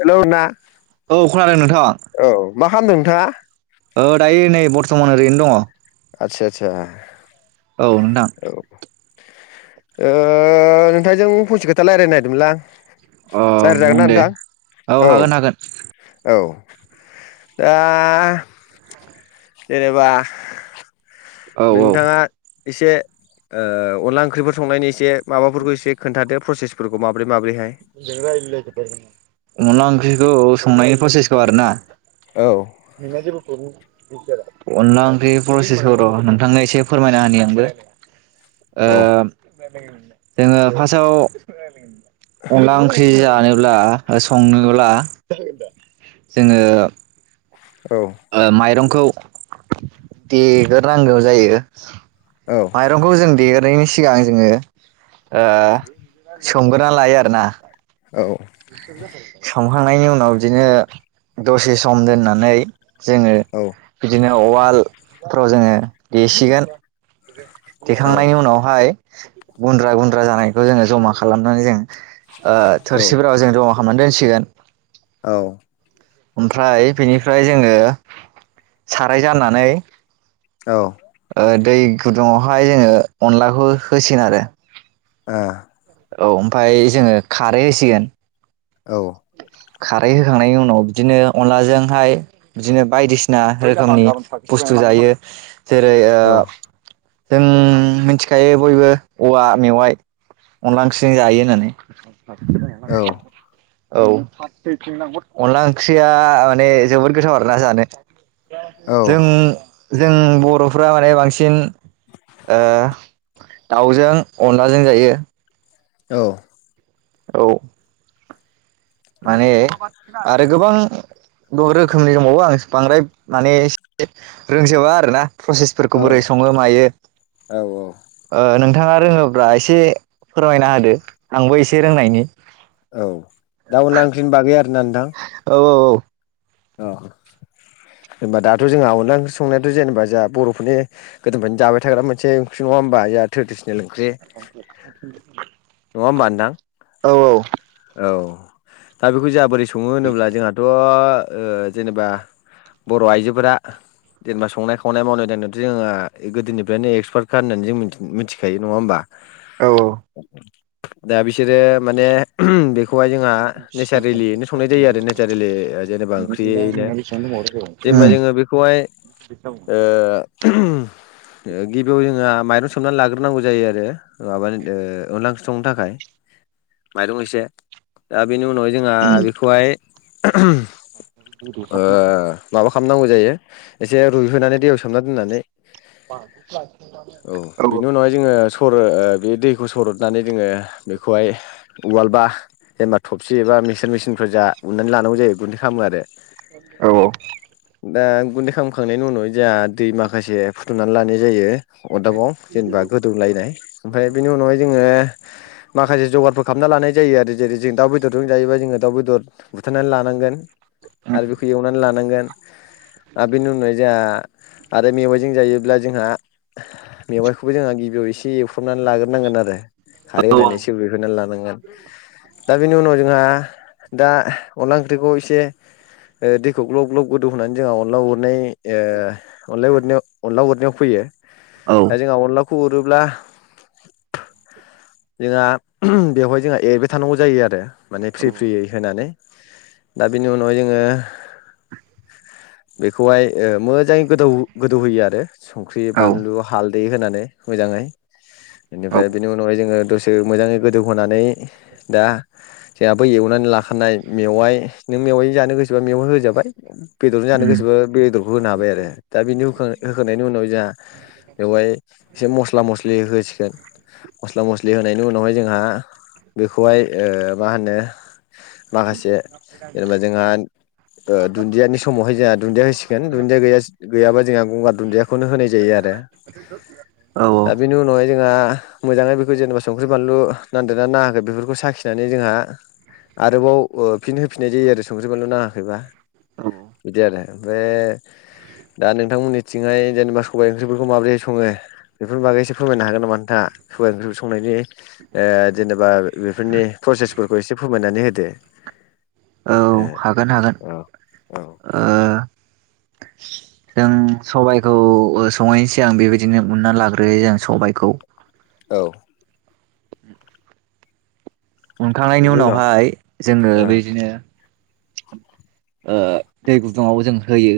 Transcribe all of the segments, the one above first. Hello ना औ खोनादों नोंथाङा औ मा खालामदों नोंथाङा औ दायो नै बर समान ओरैनो दङ आतसा-आतसा औ नोंथां औ ओ नोंथांजों फंसे खोथा लायरायनो नागिरदोंमोनलां अ रायज्लायजागोन बुं ना दे नोंथां औ हागोन हागोन औ दा जेनेबा औ औ नोंथाङा एसे ओ अनला ओंख्रिफोर संनायनि एसे माबाफोरखौ एसे खोन्थादो प्रसेसफोरखौ [inaudible] [inaudible] [inaudible] माब्रै माब्रैहाय खौ संनायनि प्रसेसखौ आरो ना औ नोंना जेबो प्रब्लेम अनला ओंख्रि प्रसेसखौ र नोंथांनो एसे फोरमायना होनि आंबो ओ औ जोङो फासआव अनला ओंख्रि जानोब्ला संनोब्ला जोङो औ ओ माइरंखौ देग्रो नांगौ जायो औ औ माइरंखौ जों देयो [inaudible] सिगां जोंङो ओ सोमग्रोना लायो आरोना औ संखांनायनि उनाव बिदिनो दसे सम दोननानै जोंङो औ बिदिनो उवालफ्राव जोंङो गदेसिगोन औ देखांनायनि उनावहाय गुन्द्रा गुन्द्रा जानायखौ जोंङो जमा खालामनानै जोंङ ओ थट [unintelligible] खालामनानै दोनसिगोन औ ओमफ्राय बेनिफ्राय जोंङो साराय जानानै औ औ दै गुदुङावहाय जोंङो अनलाखौ होसिन आरो। ओ औ ओमफफ्राय जोंङो खारै होसिगोन। औ खारै होखांनायनि उनाव बिदिनो अनलाजोंहाय बिदिनो बायदिसिना रोखोमनि बुस्थु जायो जेरै ओ औ जों मिथिखायो बयबो औवा मेवाइ अनला ओंख्रिजों जायो होननानै [unintelligible] औ अनला ओंख्रिया माने जोबोद गोथाव आरोना जानो। औ जों जों बरफ्रा माने बांसिन आ दाउजों अनलाजों जायो। औ औ माने अ गोबां रोखोमनि दंबावो आं बांद्राय मानेएसे रोंजोबा आरोना। प्रसेसफोरखौ बोरै संङो मायो औ औ ओ नोंथां नोंथांङा रोंङोब्ला एसे फोरमायना होदो आंबो एसे रोंनायनि। औ दा उनांंख्रिनि बागै आरो ना नोंथां। औ औ औ अ जेनबा दाथ जोंहा अनला ओंख्रि संनायाथ जेनेबा जोंहा बर'फोरनि गोदनिफोरयनो जाबाय थाग्रा मोनसे ओंख्रि नङा होमबा जों ट्रेडिसन ख्रि नंङा होमबानो ना औ औ दा बेखौ जोंहा बोरै सङो होनोब्ला जोंहाथ' ओ जेनेबा बर' आइजोफोरा जेनेबा संनाय खावनाय मावनाय दांनायावथ' जोङो गोदोनिफ्रायनो एक्सपार्टखा होननानै जों मिथिखायो नङा होमबा। [unintelligible] दा बिसोरो माने ओम बेखौ खौहाय जोंहा नेचारेलिनो संनाय जायो आरो नेचारेलि एबा ओंख्रियैनो जेनेबा औ जोङो बेखौहाय ओ गिबियाव जोंहा माइरं सोमनानै लाग्रोनांगौ जायो आरो माबानि ओ अनला सथंनो थाखाय माइरं एसे बेनि उनावहाय जोंहा बेखौहाय [inaudible] ओ माबा खालामनांगौ जायो एसे रुइहोनानै दैयाव सोमना दोननानै औ स'रो ओ बे दैखौ सरदनानै जोङो बेखौहाय उवालबा जेनबा थबसि एबा मिक्सार मेसिनफोर जा उननानै लानांगौ जायो गुन्दै खालामो आरो औ औ दा गुन्दै खालामखांनायनि उनाव जोंहा दै माखासे फुदुंनानै लानाय जायो। अरदाबाव जेनेबा गोदौलायनाय ओमफ्राय बेनि उनावहाय जोङो माखासे जगारफोर खालामना लानाय जायो आरो जेरै जों दाउ बेदरजों जायोबा जोङो दाउ बेदर बुथारनानै लानांगोन आरो बेखौ एवनानै लानांगोन आरो बेनि उनावाय जोंहा आरो मेवाइजों जायोब्ला जोंहा मेवाइखौबो जोंहा गिबियाव एसे एवफ्रामनानै लाग्रोनांगोन आरो खारै होनानै एसे [unintelligible] एवफ्रामनानै लानांगोन दा बेनि उनाव जोंहा दा अनला ओंख्रिखौ एसे ओ दैखौ ग्लब ग्लब गोदौ होनानै जोंहा अनला उरनाय ओ अनला उरनायाव अनला याव फैयो दा जोंहा अनलाखौ खौ हरोब्ला जोंहा बेवहाय जोंहा एरबाय थानांगौ जायो आरो माने फ्रि फ्रियै होनानै [inaudible] बिनि उनाव जोङो बेखौहाय ओ मो जाङै गोदौ गोदौ होयो आरो संख्रि, औ औ बानलु, हाल दै होनानै मोजाङै औ बेनिफ्राय बिनि उनावहाय जोङो दसे मोजाङै गोदोव होनानै दा जोंहाबो एवनानै लाखानाय मेवाइ नों मेवायजों जानो गोसोबा मेवं होजाबाय बेदरजों जानो उम गोसोबो बे बेदरखौ होनो हाबाय आरो दा बिनि होखां होखांनायनि उनाव जोंहा बेवहाय एसे मस्ला मस्लि होसिगोन मस्ला मस्लि [unintelligible] उनावहाय जोंहा बेखौहाय ओ मा होनो माखासे जेनेबा जोंहा दुन्दियानि समावहाय जोंहा दुन्दिया होसिगोन दुन्दियाैया गैयाबा जोंहा गंगार दुन्दियाखौनो होनाय जायो आरो औ दा बेनि उनावहाय जोंहा मोजाङै बेखौ जेनेबा संख्रि बानलु नांदो ना नाङाखो बेफोरखौ साखिनानै जोंहा आरोबाव फिन फिनाय जायो आरो संख्रि बानलु नाङाखैबा औ बिदि आरो ओमफ्राय दा नोंथांमोननिथिंहाय जेनेबा सबायाइ ओंख्रिफोरखौ माबोरैह सङो बेफोरनि बागै एसे फोरायनो हागोन नामा नोंथाङा? सबाय ओंख्रिखौ संनायनि ओ जेनेबा बेफोरनि प्रसेस फोरखौ एसे फोरमायनानै होदो औ हागोन हागोन ओ औ औ ओ जों सबायखौ संनायनि सिगां बेबायदिनो उनना लाग्रोयो जों सबायखौ औ उनखांनायनि बेनि उनाव उनावहाय जोङो ओ बिदिनो ओ दै गुदुङाव जों होयो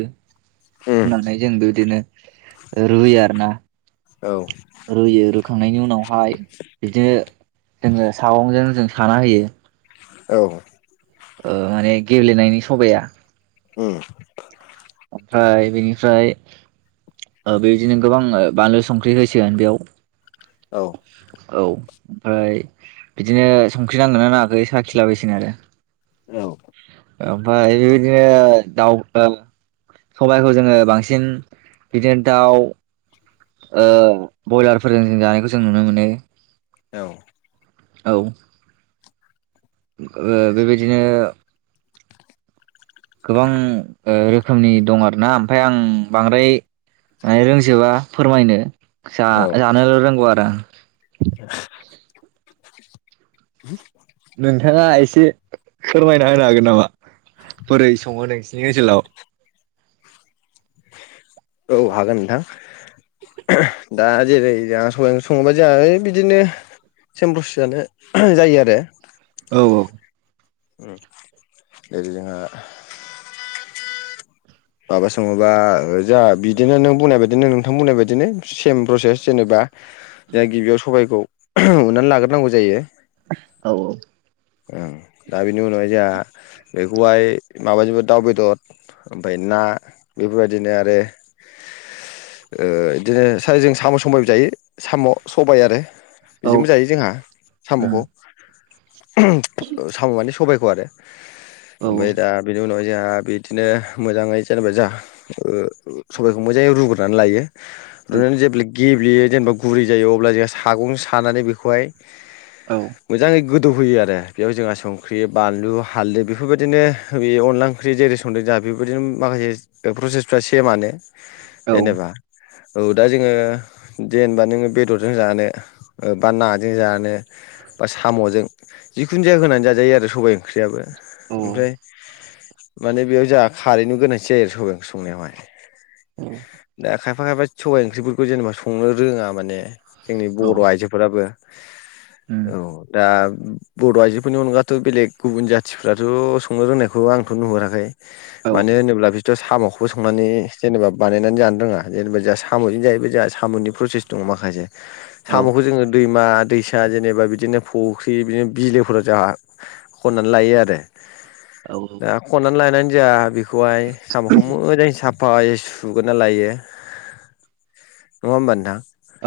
उम होननानै जोंबो बिदिनो रुयो आरो ना औ होखांनायनि उनाव माय बिदिनो जोङो सावंजों जों साना होयो औ माने गबेलेनायनि सबाया उम ओमफ्राय बेनिफ्राय बेबायदिनो गोबां बानलु संख्रि होसिगोन बेयाव औ ओमफ्राय बिदिनो संख्रि नांगोन ना नाङाखै साखिला बायसिगोन आरो औ ओमफाय बेबायदिनो दाउ ओ सबायाइखौ जोङो बांसिन बिदिनो दाउ ओ बयलारफोरजों जों जानायखौ जों नुनो मोनो औ औ ओ बेबायदिनो गोबां ओ रोखोमनि दं आरोना ओमफ्राय आं बांद्राय रोंजोबा फोरमायनो जा जानोल' रोंगौ आ आ [inaudible] नोंथाङा एसे फोरमायना होनो हागोन नामा। बोरै सङो नोंसिनि ओनसोलाव? औ हागोन नोंथां दा जेरै जोंहा सबाइ ओंख्रि सङोबा जोंहा ओ बिदिनो सेम प्रसेस आनो जायो आरो। औ औ। उम जोंहा [unintelligible] माबा सङोबा ओ जोंहा बिदिनो नों बुंनाय बायदिनो नोंथां बुंनाय बायदिनो सेम प्रसेस जेनेबा जों गिबियाव सबायखौ उननानै लाग्रोनांगौ जायो। औ औ। ओं दा बेनि उनावहाय जोंहा बेखौहाय माबाजोंबो दाउ बेदर ओमफ्राय ना बेफोरबायदिनो आरो बिदिनो ओ सार जों साम' सबायबो जायो साम' सबाय आरो। औ इजोंबो जायो जोंहा उम साम'खौ। साम' माने सबायखौ आरो। ओमफाय औ दा बिनि उनावहाय जोंहा बिदिनो मोजाङै जेनेबा जोंहा सबाइखौ मोजाङै रुग्रोनानै लायो। रुनानै जेब्ला गे गेब्लेयो जेनेबा गुरै जायो अब्ला जोंहा सागं सानानै बेखौहाय औ मोजांङै गो दौहोयो आरो बेयाव जोंहा संख्रि बानलु हाल्दै बेफोरबायदिनो बे अनला ओंख्रि जेरै संदों जोंहा बेफोरबायदिनो माखासे प्रसेसफ्रा सेमानो। औ जेनेबा। औ दा जोङो जेनेबा नोङो बेदरजों जानो बा नाजों जानो बा साम'जों जिखुनुजाया होनानै जाजायो आरो सबाय ओंख्रियाबो। औ ओमफ्राय माने बेयाव जोंहा खारैनिनो गोनांथि जायो आरो सबाइ ओंख्रि संनायावहाय। औ दा खायफा खायफा सबाइ ओंख्रिफोरखौ जेनेबा संनो रोङा माने। जोंनि औ बर' आइजोफोराबो। उम औ दा बर' आइजोफोरनि अनगाथ' बेलेग गुबुन जाथिफ्राथ' संनो रोंनायखौ आंथ' नुहुराखै। औ मानो होनोब्ला बि सोर साम'खौबो संनानै जेनेबा बानायनानै जानो रोङा जेनेबा जोंहा साम'जों जायोबा जोंहा साम'नि प्रसेस दङ माखासे। औ साम'खौ जोङो दै मा दैसा जेनेबा बिदिनो फख्रि बि बिदिनो बिलोफोराव जाहा खननानै लायो आरो । औ दा खननानै लायनानै जा बिख बेखौहाय साम'खौ मोजां साब फाय सुगोना लायो नङा होमबा नोंथां?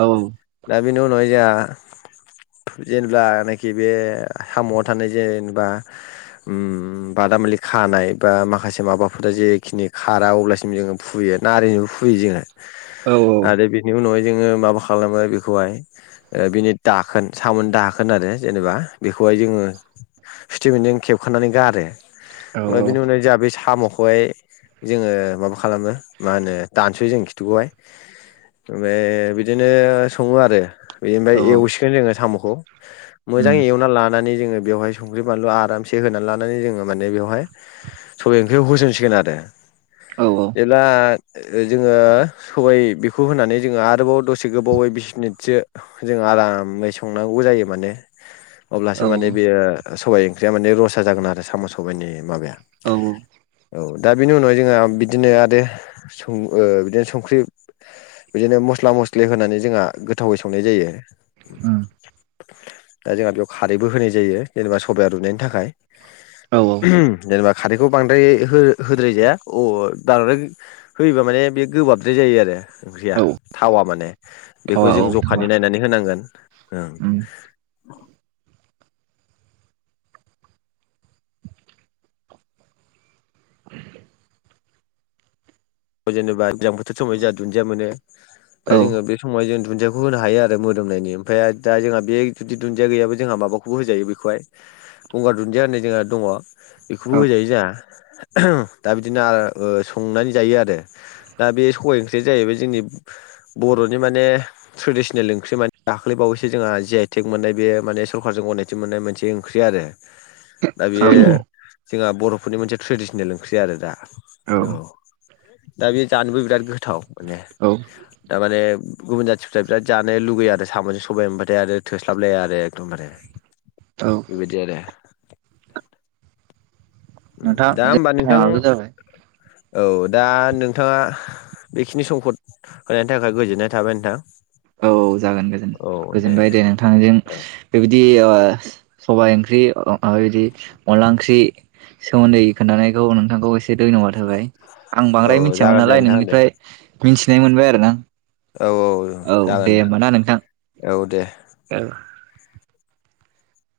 औ उम दाबिनि उनाव हाय जाहा जेनेबा नाइक खि बे साम'आव थानाय जेनेबा ओम बादामालि खानाय बा माखासे माबाफोरा जेखिनि खारा अब्लासिम जोङो फुयो नारिजोबो फुयो जोङो । औ आरो बिनि उनावहाय जोङो माबा खालामो बेखौहाय ओ बिनि दाखोन सामोन दाखोन आरो । जेनेबा बेखौहाय जोङो सुथेफेनजों खेबखानानै गारो । औ ओमफ्राय बेनि उनाव जा बेै साम'ख खौहाय जोङो माबा खालामो मा होनो दानसयो जों खिथुखौहाय ओमफाय बिदिनो सङो आरो । बेनिफाय औ एवसिगोन जोङो साम'ख ग मोजां एवना लानानै जोङो बेयावहाय संख्रि बानलु आरामसे होनानै लानानै जोङो माने बेवहाय सबाइ ओंख्रिखौ होसनसिगोन आरो । एला ओ जोङो सबाइ बेखौ होनानै जोङो आरोबाव दसे गोबावै बिस मिनिटसो जोङो आरामै संनांगौ जायो माने । अब्लासो माने बेयो सबाइ ओंख्रिया माने रसा जागोन आरो साम' सबाइनि माबाया । औ औ । औ दा बेनि उनावहाय जोंहा बिदिनो आरो सं ओ बिदिनो संख्रि बिदिनो मस्ला मस्लि होनानै जोङा गोथावै संनाय जायो । उम [inaudible] [inaudible] दा जोंहा बेयाव खारैबो होनाय जायो जेनेबा सबाया रुयनायनि थाखाय औ । देरबा खारैखौ बांद्राय हो - होद्राय जाया अ बांद्राय होयोबा माने बे गोबाबद्राय जायो आरो । ओंख्रिया औ थावा माने बेखौ थावा जों औ थावा जखानि नायनानै होनांगोन उम ओ । जेनेबा एगजामफोल समावहाय जा दुन्दिया मोनो औ दा जोङो बे समावहाय जों दुन्दियाखौ होनो हायो आरो मोदोमनायनि ओमफ्राय दा जोंहा बे जुदि दुन्दिया गैयाबो जोंहा माबाखौबो होजायो बेखौहाय गंगार दुन्दिया होननाय जोंहा दङ । बेखौबो होजायो जा । दा बिदिनो आरो संनानै जायो आरो । दे दा बे सबाय ओंख्रिया जाहैबाय जोंनि बर'नि माने ट्रेडिसनेल ओंख्रि माने दाख्लैबावैसो जोंहा जि आइ टेक मोननाय बेयो माने सरखारजों गनायथि मोननाय मोनसे ओंख्रि आरो । दा बे जोंहा बर'फोरनि मोनसे ट्रेडिसनेल ओंख्रि आरो दा औ। दा बेयो जानोबो बिराद गो थाव माने थारमाने गुबुन जाथिफ्रा बिराद जानो लुुबैयो आरो साम'जों सबाय होनबाथाय आरो थोस्लाबलाया आरो एखदमबारे औ बिबायदि आरो। नोंथां दा [unintelligible] होमबा नोंथां टाइमाबो जाबाय औ दा नोंथाङा बेखिनि समखौ होनायनि थाखाय गोजोननाय थाबाय नोंथां। औ जागोन गोजोन गोजोनबाय दे नोंथांजों औ बेबायदि ओ सबाइ ओं ख्रि ओ मा बिदि अनला ओंख्रि सोमोन्दै खोनथानायखौ नोंथांखौ एसे धन्यबाद होबाय। आं औ बांद्राय मिथियामोन जागोन दे नालाय नोंथां दे नोंनिफ्राय मिथिनाय मोनबाय आरो ना। औ औ औ दे होमबा ना नोंथां। औ दे। [unintelligible]